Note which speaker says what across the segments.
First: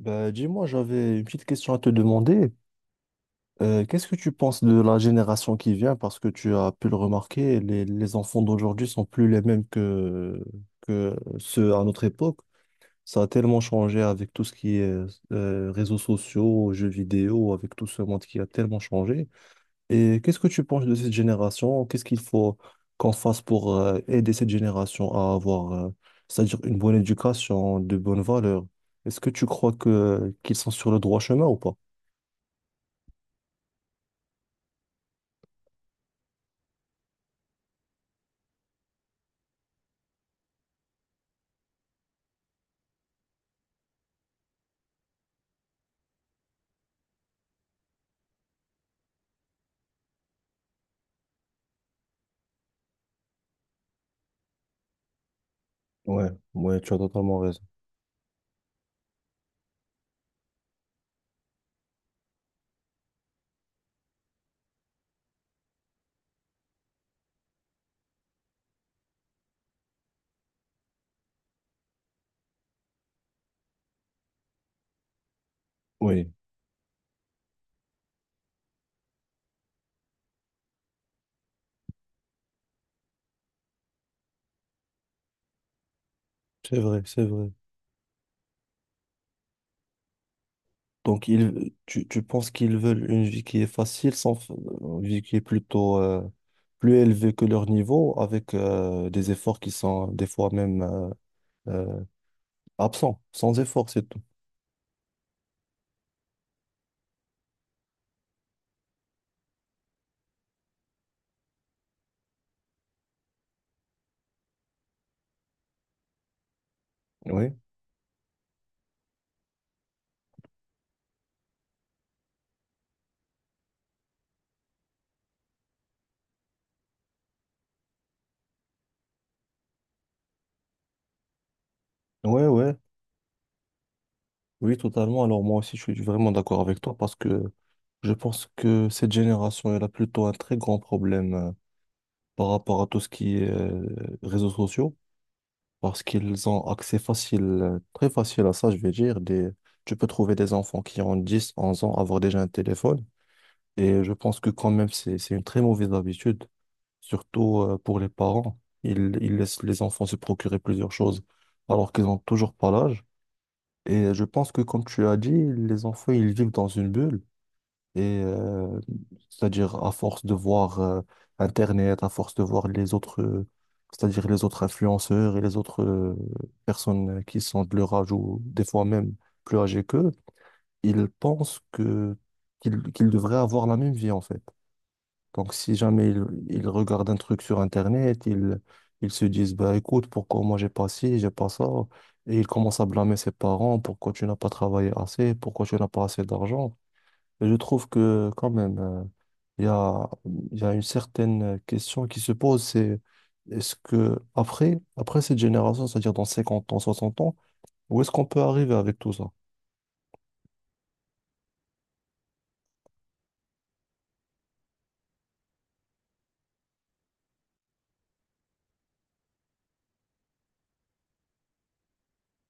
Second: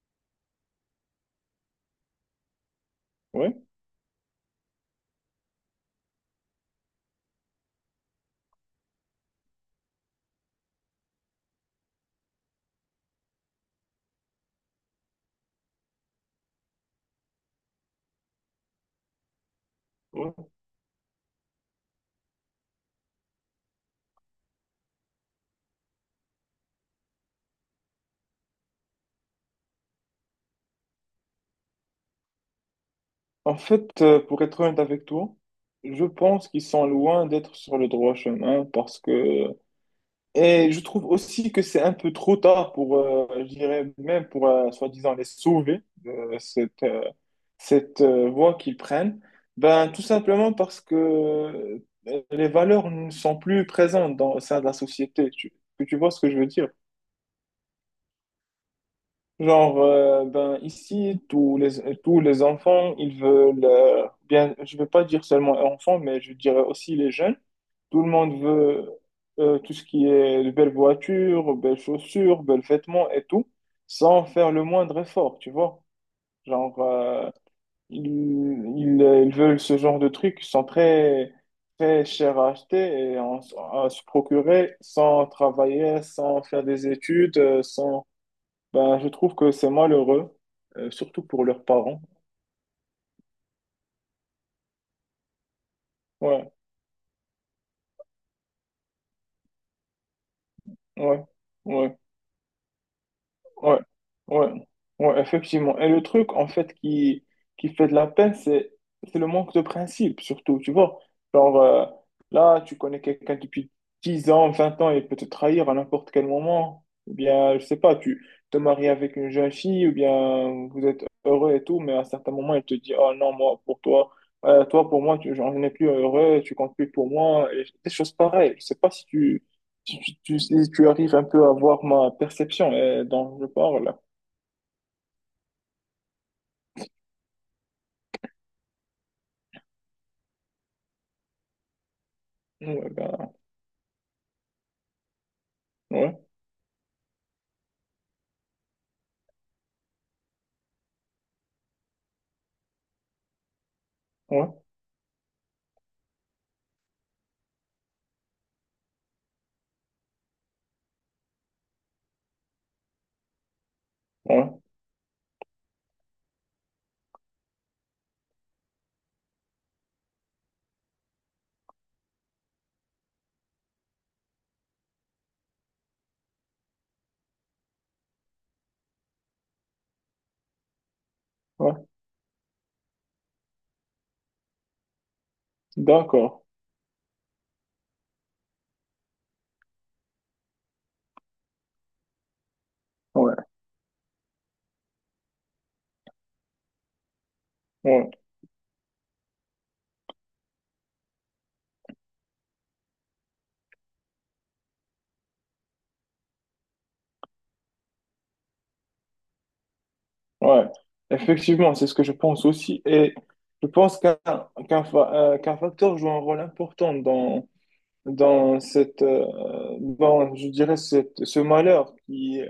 Speaker 1: Bah, dis-moi, j'avais une petite question à te demander.
Speaker 2: Ouais,
Speaker 1: Qu'est-ce que tu penses de la génération qui vient? Parce que tu as pu le remarquer, les enfants d'aujourd'hui sont plus les mêmes que ceux à notre époque. Ça a tellement changé avec tout ce qui est réseaux sociaux, jeux vidéo, avec tout ce monde qui a tellement changé. Et qu'est-ce que
Speaker 2: ouais.
Speaker 1: tu penses de cette génération? Qu'est-ce qu'il faut qu'on fasse pour aider cette génération à avoir, c'est-à-dire une bonne éducation, de bonnes valeurs? Est-ce que tu crois que qu'ils sont sur le droit chemin ou pas?
Speaker 2: En fait, pour être honnête avec toi, je pense qu'ils sont loin d'être sur le droit chemin parce que... Et je trouve aussi que c'est un peu trop tard pour, je dirais même pour, soi-disant, les sauver de cette voie qu'ils prennent. Ben, tout simplement parce que les valeurs ne sont plus présentes au sein de la société. Que tu vois ce
Speaker 1: Ouais,
Speaker 2: que je veux dire?
Speaker 1: ouais, tu as totalement raison.
Speaker 2: Genre, ben, ici, tous les enfants, ils veulent, bien, je veux pas dire seulement enfants, mais je dirais aussi les jeunes. Tout le monde veut tout ce qui est de belles voitures, belles chaussures, belles vêtements et tout, sans faire le moindre effort, tu vois.
Speaker 1: Oui,
Speaker 2: Genre, ils, ils veulent ce genre de trucs qui sont très, très chers à acheter à se procurer sans travailler, sans faire
Speaker 1: c'est
Speaker 2: des
Speaker 1: vrai, c'est
Speaker 2: études,
Speaker 1: vrai.
Speaker 2: sans, ben, je trouve que c'est malheureux, surtout
Speaker 1: Donc,
Speaker 2: pour leurs
Speaker 1: ils,
Speaker 2: parents.
Speaker 1: tu penses qu'ils veulent une vie qui est facile, sans, une vie qui est plutôt
Speaker 2: Ouais,
Speaker 1: plus élevée que leur niveau, avec des efforts qui sont des fois même
Speaker 2: ouais, ouais.
Speaker 1: euh, absents, sans
Speaker 2: Ouais,
Speaker 1: effort, c'est tout.
Speaker 2: ouais, ouais, effectivement. Et le truc, en fait, qui fait de la peine, c'est le manque de principe, surtout, tu vois. Genre, là, tu connais quelqu'un depuis 10 ans, 20 ans, il peut te trahir à n'importe quel moment. Ou
Speaker 1: Oui,
Speaker 2: bien, je sais pas, tu te maries avec une jeune fille, ou bien vous êtes heureux et tout, mais à un certain moment, il te dit, oh non, moi, pour toi, toi, pour moi, j'en ai plus heureux, tu comptes plus pour moi, et des choses pareilles. Je sais pas si tu arrives un peu à voir ma
Speaker 1: ouais,
Speaker 2: perception
Speaker 1: ouais,
Speaker 2: et dont je parle,
Speaker 1: oui, totalement. Alors, moi aussi, je suis vraiment d'accord avec toi parce que je pense que cette génération, elle a plutôt un très grand problème par rapport à
Speaker 2: ouais,
Speaker 1: tout ce
Speaker 2: ben,
Speaker 1: qui est réseaux sociaux. Parce
Speaker 2: ouais,
Speaker 1: qu'ils ont accès facile, très facile à ça, je vais dire. Des... Tu peux trouver des enfants qui ont 10, 11 ans, avoir déjà un téléphone. Et je pense
Speaker 2: ouais,
Speaker 1: que quand même, c'est une très mauvaise habitude, surtout pour les parents. Ils laissent les enfants se procurer plusieurs choses alors qu'ils n'ont toujours pas l'âge. Et je pense
Speaker 2: ouais,
Speaker 1: que, comme tu as dit, les enfants, ils vivent dans une bulle. Et c'est-à-dire à force de voir Internet, à force de voir les autres, c'est-à-dire les autres influenceurs et les autres personnes qui sont de leur âge ou des fois même plus âgées qu'eux, ils pensent
Speaker 2: ouais.
Speaker 1: que qu'ils qu'ils devraient avoir la même vie en fait. Donc si jamais ils,
Speaker 2: D'accord,
Speaker 1: ils regardent un truc sur Internet, ils se disent bah écoute, pourquoi moi j'ai pas ci, j'ai pas ça. Et ils commencent à blâmer ses
Speaker 2: ouais,
Speaker 1: parents, pourquoi tu n'as pas travaillé assez, pourquoi tu n'as pas assez d'argent. Et je trouve
Speaker 2: ouais,
Speaker 1: que quand même, il y a, il y a une certaine question qui se pose, c'est est-ce que après, après cette génération, c'est-à-dire dans 50 ans, 60 ans, où est-ce qu'on peut arriver avec tout ça?
Speaker 2: ouais. Effectivement, c'est ce que je pense aussi. Et je pense qu'un facteur joue un rôle important dans, dans cette, dans, je dirais, cette, ce malheur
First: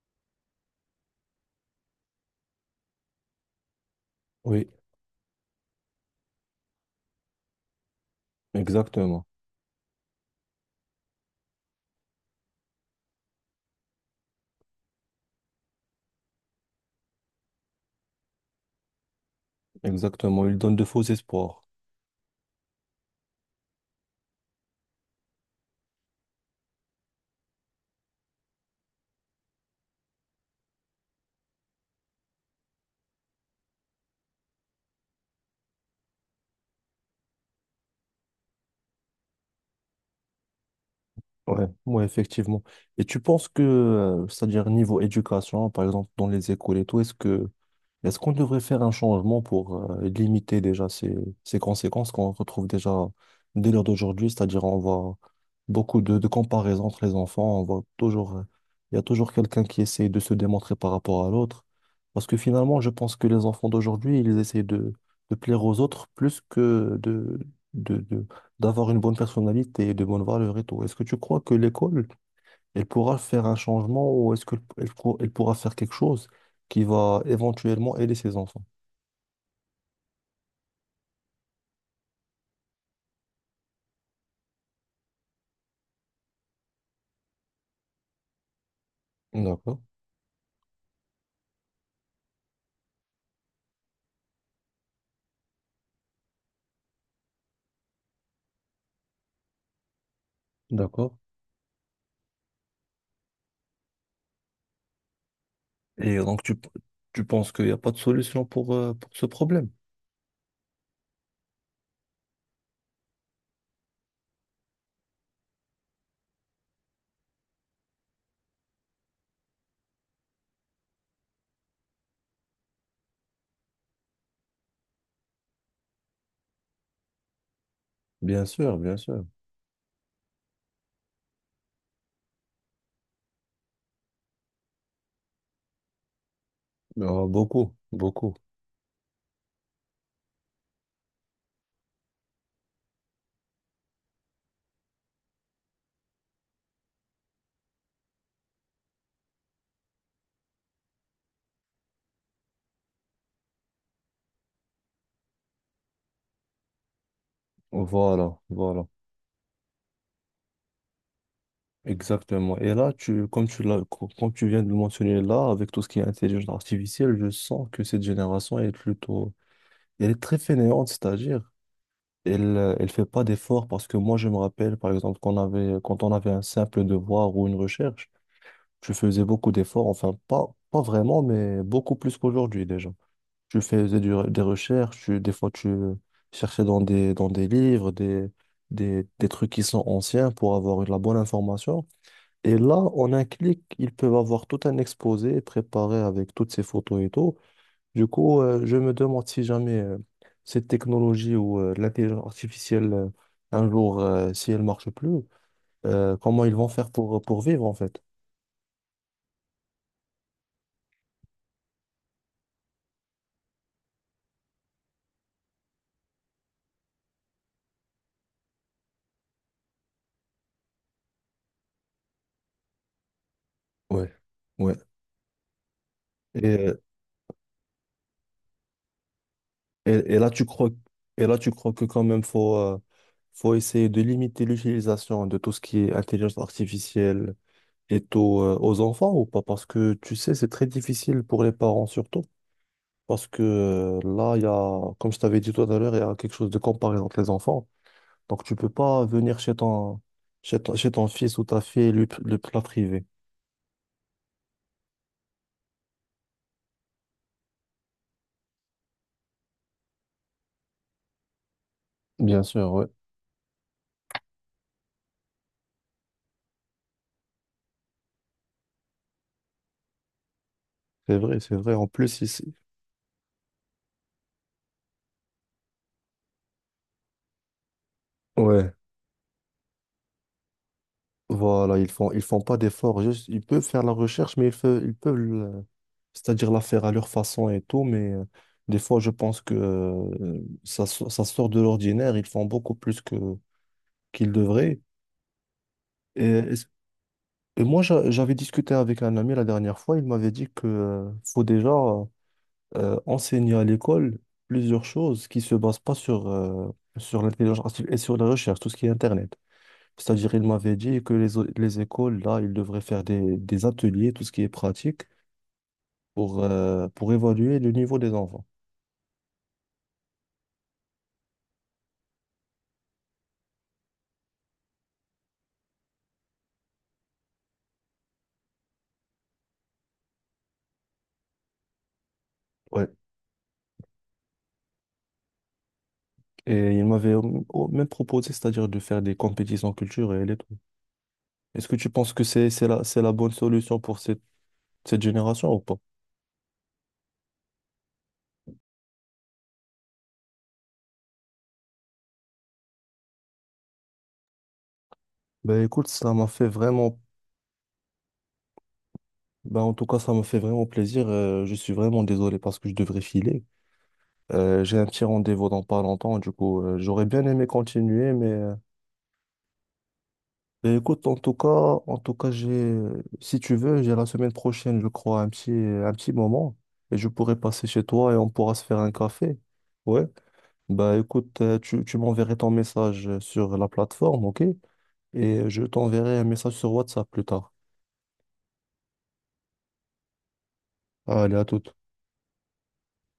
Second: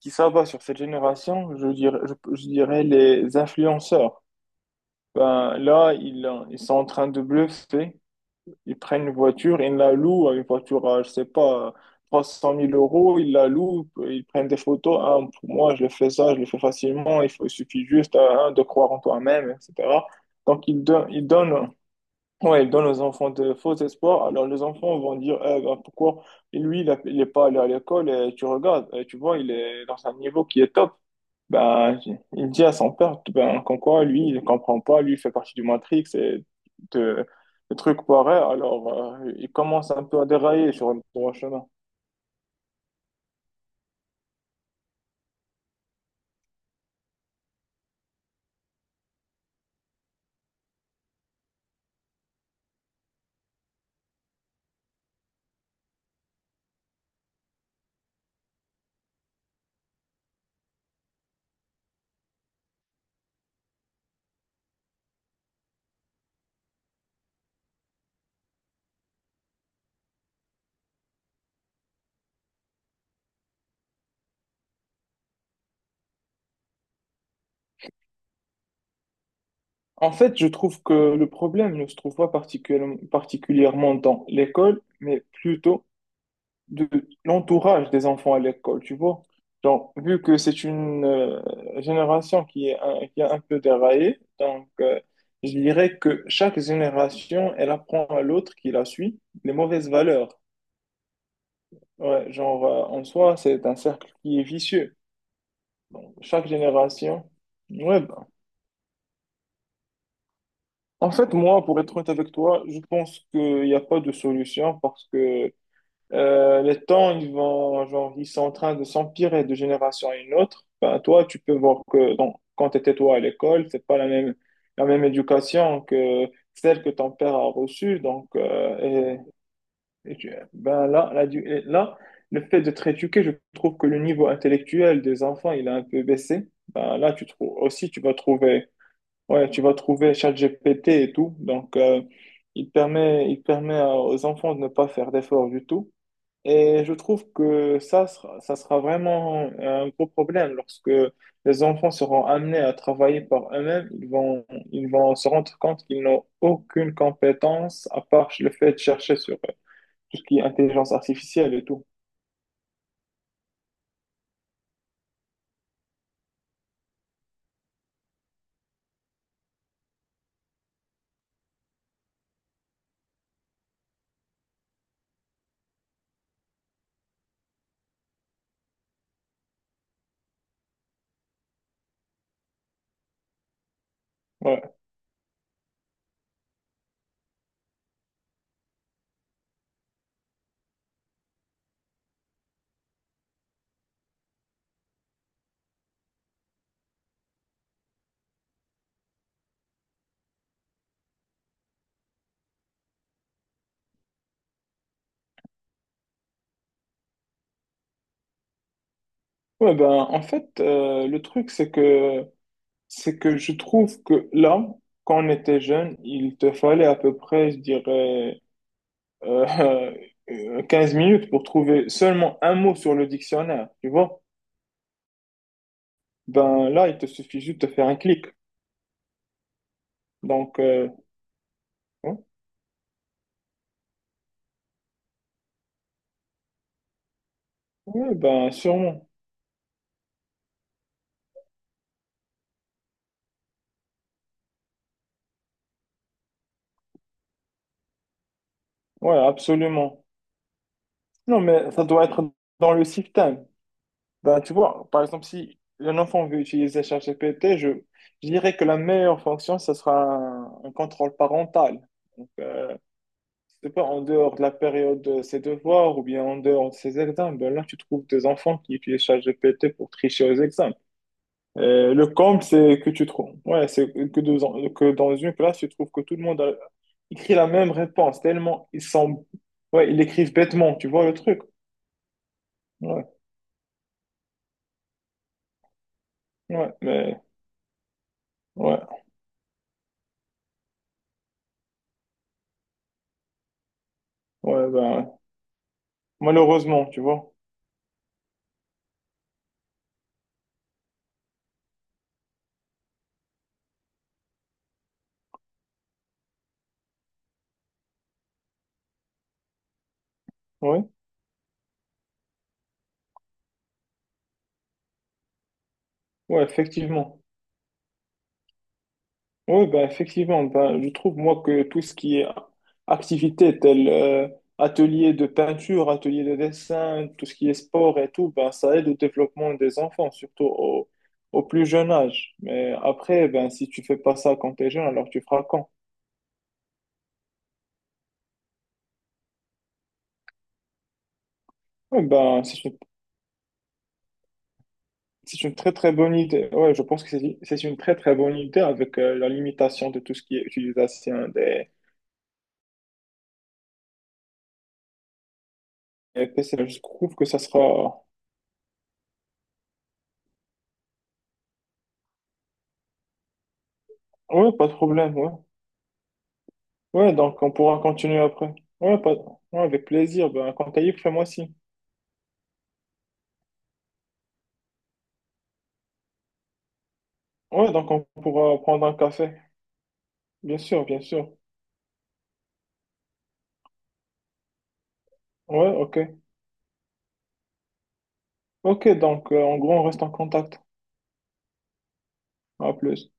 Speaker 2: qui s'abat sur cette génération, je dirais, je dirais les influenceurs.
Speaker 1: Oui,
Speaker 2: Ben, là, ils sont en train de bluffer. Ils prennent une
Speaker 1: exactement.
Speaker 2: voiture, ils la louent, une voiture à, je sais pas, 300 000 euros, ils la louent, ils prennent des photos. Ah, pour moi, je le fais ça, je le fais facilement, il faut, il suffit juste ah, hein, de croire en toi-même, etc.
Speaker 1: Exactement. Il
Speaker 2: Donc,
Speaker 1: donne de faux
Speaker 2: ils
Speaker 1: espoirs.
Speaker 2: donnent, ouais, ils donnent aux enfants de faux espoirs. Alors, les enfants vont dire, eh, ben, pourquoi lui, il n'est pas allé à l'école et tu regardes, et tu vois, il est dans un niveau qui est top. Ben, il dit à son père, ben, qu'en quoi, lui, il comprend pas, lui, il fait partie du Matrix et de, de trucs pareils, alors il commence un peu à dérailler sur le droit chemin.
Speaker 1: Ouais, ouais, effectivement. Et tu penses que, c'est-à-dire niveau éducation, par exemple dans les écoles et tout, est-ce que est-ce qu'on devrait faire un changement pour limiter déjà ces conséquences qu'on retrouve déjà dès l'heure d'aujourd'hui? C'est-à-dire, on voit beaucoup de comparaisons entre les enfants. On voit toujours, il y a toujours quelqu'un qui essaye de se démontrer par rapport à l'autre. Parce que finalement, je pense que les enfants d'aujourd'hui, ils essayent de plaire aux autres plus que de- d'avoir une bonne personnalité et de bonnes valeurs et tout. Est-ce que tu crois que l'école elle pourra faire un changement ou est-ce qu'elle elle pourra faire quelque chose qui va éventuellement aider ses enfants?
Speaker 2: En fait, je trouve que le problème ne se trouve pas particulièrement particulièrement dans l'école, mais plutôt de l'entourage des enfants à l'école, tu vois.
Speaker 1: D'accord,
Speaker 2: Donc, vu que c'est une génération qui est un peu déraillée, donc je dirais que chaque génération, elle apprend à l'autre qui la suit les mauvaises valeurs.
Speaker 1: d'accord.
Speaker 2: Ouais, genre, en soi, c'est un cercle qui est vicieux. Donc,
Speaker 1: Et donc,
Speaker 2: chaque
Speaker 1: tu
Speaker 2: génération.
Speaker 1: penses qu'il n'y a pas de
Speaker 2: Ouais, ben.
Speaker 1: solution pour ce problème?
Speaker 2: En fait, moi, pour être honnête avec toi, je pense qu'il n'y a pas de solution parce que les temps, genre, ils sont en train de s'empirer de génération à une autre. Ben, toi, tu peux voir que donc, quand tu étais toi à l'école, c'est pas la même éducation que celle que ton père a reçue. Donc,
Speaker 1: Bien sûr, bien sûr.
Speaker 2: et ben, là, et là, le fait de te rééduquer, je trouve que le niveau intellectuel des enfants, il a un peu baissé. Ben, là,
Speaker 1: Euh,
Speaker 2: tu trouves
Speaker 1: beaucoup,
Speaker 2: aussi,
Speaker 1: beaucoup.
Speaker 2: ouais, tu vas trouver ChatGPT et tout. Donc, il permet aux enfants de ne pas faire d'efforts du tout. Et je trouve que ça sera vraiment un gros problème lorsque les enfants seront amenés à travailler par eux-mêmes. Ils vont se rendre compte qu'ils n'ont aucune compétence à part
Speaker 1: Voilà,
Speaker 2: le fait de
Speaker 1: voilà.
Speaker 2: chercher sur tout ce qui est intelligence artificielle et tout.
Speaker 1: Exactement. Et là, tu, comme tu l'as, comme tu viens de le mentionner là, avec tout ce qui est intelligence artificielle, je sens que cette génération est plutôt, elle est très fainéante, c'est-à-dire, elle, elle fait pas d'efforts parce que moi, je me rappelle, par exemple, qu'on avait, quand on avait un simple devoir ou une recherche, tu faisais beaucoup d'efforts, enfin, pas, pas vraiment, mais beaucoup plus qu'aujourd'hui, déjà. Tu faisais des
Speaker 2: Ouais.
Speaker 1: recherches, des fois, tu cherchais dans des livres, des, des trucs qui sont anciens pour avoir la bonne information. Et là, en un clic, ils peuvent avoir tout un exposé préparé avec toutes ces photos et tout. Du coup, je me demande si jamais cette technologie ou l'intelligence artificielle, un jour, si elle marche plus, comment ils vont faire pour vivre en fait.
Speaker 2: Ouais, ben, en fait, le truc, c'est que je trouve que là, quand on était jeune, il te fallait à peu près, je dirais, euh, 15 minutes pour trouver seulement un mot sur le dictionnaire, tu
Speaker 1: Ouais,
Speaker 2: vois?
Speaker 1: ouais. Et,
Speaker 2: Ben
Speaker 1: euh,
Speaker 2: là, il te suffit juste de faire un clic.
Speaker 1: et,
Speaker 2: Donc,
Speaker 1: et là, tu crois que quand même, faut, faut essayer de limiter l'utilisation de tout ce qui est intelligence artificielle, et
Speaker 2: oui,
Speaker 1: tôt
Speaker 2: ben
Speaker 1: aux
Speaker 2: sûrement.
Speaker 1: enfants ou pas? Parce que tu sais, c'est très difficile pour les parents surtout. Parce que là, il y a, comme je t'avais dit tout à l'heure, il y a quelque chose de comparé entre les enfants. Donc, tu peux pas
Speaker 2: Ouais,
Speaker 1: venir chez ton,
Speaker 2: absolument.
Speaker 1: chez ton fils
Speaker 2: Non,
Speaker 1: ou ta
Speaker 2: mais
Speaker 1: fille
Speaker 2: ça
Speaker 1: et
Speaker 2: doit
Speaker 1: lui,
Speaker 2: être
Speaker 1: le plat
Speaker 2: dans le
Speaker 1: privé.
Speaker 2: système. Ben, tu vois, par exemple, si un enfant veut utiliser ChatGPT, je dirais que la meilleure fonction, ce sera un contrôle parental. Donc,
Speaker 1: Bien sûr, ouais.
Speaker 2: je pas, en dehors de la période de ses devoirs ou bien en dehors de ses examens, ben là, tu trouves des enfants qui utilisent ChatGPT pour tricher aux examens.
Speaker 1: C'est vrai, c'est vrai. En
Speaker 2: Le
Speaker 1: plus,
Speaker 2: comble,
Speaker 1: ici,
Speaker 2: c'est que tu trouves. Ouais, c'est que dans une classe, tu trouves que tout le monde écrit la même réponse, tellement
Speaker 1: ouais.
Speaker 2: ils sont. Ouais, ils l'écrivent bêtement, tu vois le truc.
Speaker 1: Voilà, ils font pas d'efforts.
Speaker 2: Ouais,
Speaker 1: Juste, ils peuvent faire la recherche, mais ils, ils peuvent, c'est-à-dire la
Speaker 2: ouais,
Speaker 1: faire à leur
Speaker 2: mais.
Speaker 1: façon et tout. Mais des
Speaker 2: Ouais,
Speaker 1: fois, je pense que ça, ça sort de l'ordinaire. Ils font beaucoup plus que qu'il
Speaker 2: ouais,
Speaker 1: devrait.
Speaker 2: ben,
Speaker 1: Et,
Speaker 2: malheureusement, tu vois.
Speaker 1: et moi, j'avais discuté avec un ami la dernière fois, il m'avait dit que faut déjà enseigner à l'école plusieurs choses qui se basent pas sur, sur l'intelligence artificielle et sur la recherche, tout ce qui est Internet. C'est-à-dire, il m'avait
Speaker 2: Ouais,
Speaker 1: dit que les, les écoles, là, ils devraient faire des ateliers, tout ce qui est pratique,
Speaker 2: ouais,
Speaker 1: pour
Speaker 2: effectivement.
Speaker 1: évaluer le niveau des enfants.
Speaker 2: Oui, ben effectivement, ben, je trouve moi que tout ce qui est activité telle atelier de peinture, atelier de dessin, tout ce qui est sport et tout, ben, ça aide au développement des enfants, surtout au plus jeune âge. Mais
Speaker 1: Ouais.
Speaker 2: après, ben, si tu fais pas ça quand tu es jeune, alors tu feras quand?
Speaker 1: Et il m'avait même proposé, c'est-à-dire de faire des compétitions culturelles et tout. Est-ce que tu
Speaker 2: Oui,
Speaker 1: penses que
Speaker 2: ben,
Speaker 1: c'est la bonne solution pour cette, cette
Speaker 2: c'est
Speaker 1: génération
Speaker 2: une
Speaker 1: ou
Speaker 2: très
Speaker 1: pas?
Speaker 2: très bonne idée. Ouais, je pense que c'est une très très bonne idée avec la limitation de tout ce qui est utilisation
Speaker 1: Ben écoute, ça m'a
Speaker 2: des
Speaker 1: fait
Speaker 2: PC. Je
Speaker 1: vraiment,
Speaker 2: trouve que ça sera...
Speaker 1: ben en tout cas, ça m'a fait vraiment plaisir. Je suis vraiment désolé parce que je devrais filer.
Speaker 2: Oui,
Speaker 1: Euh,
Speaker 2: pas de
Speaker 1: j'ai un petit
Speaker 2: problème, ouais.
Speaker 1: rendez-vous dans pas longtemps, du coup, j'aurais
Speaker 2: Ouais,
Speaker 1: bien
Speaker 2: donc
Speaker 1: aimé
Speaker 2: on pourra
Speaker 1: continuer,
Speaker 2: continuer
Speaker 1: mais
Speaker 2: après. Ouais, pas... Ouais, avec plaisir. Ben, quand
Speaker 1: ben
Speaker 2: t'as libre,
Speaker 1: écoute, en
Speaker 2: fais-moi
Speaker 1: tout cas,
Speaker 2: signe.
Speaker 1: en tout cas, j'ai, si tu veux, j'ai la semaine prochaine, je crois, un petit moment et je pourrais passer
Speaker 2: Ouais,
Speaker 1: chez
Speaker 2: donc on
Speaker 1: toi et on pourra
Speaker 2: pourra
Speaker 1: se faire
Speaker 2: prendre
Speaker 1: un
Speaker 2: un café.
Speaker 1: café. Ouais.
Speaker 2: Bien sûr,
Speaker 1: Ben
Speaker 2: bien sûr.
Speaker 1: écoute, tu, tu m'enverrais ton message sur la plateforme, ok? Et je
Speaker 2: Ouais, ok.
Speaker 1: t'enverrai un message sur WhatsApp plus tard.
Speaker 2: Ok, donc en gros, on reste en contact.
Speaker 1: Allez, à toute.
Speaker 2: À plus.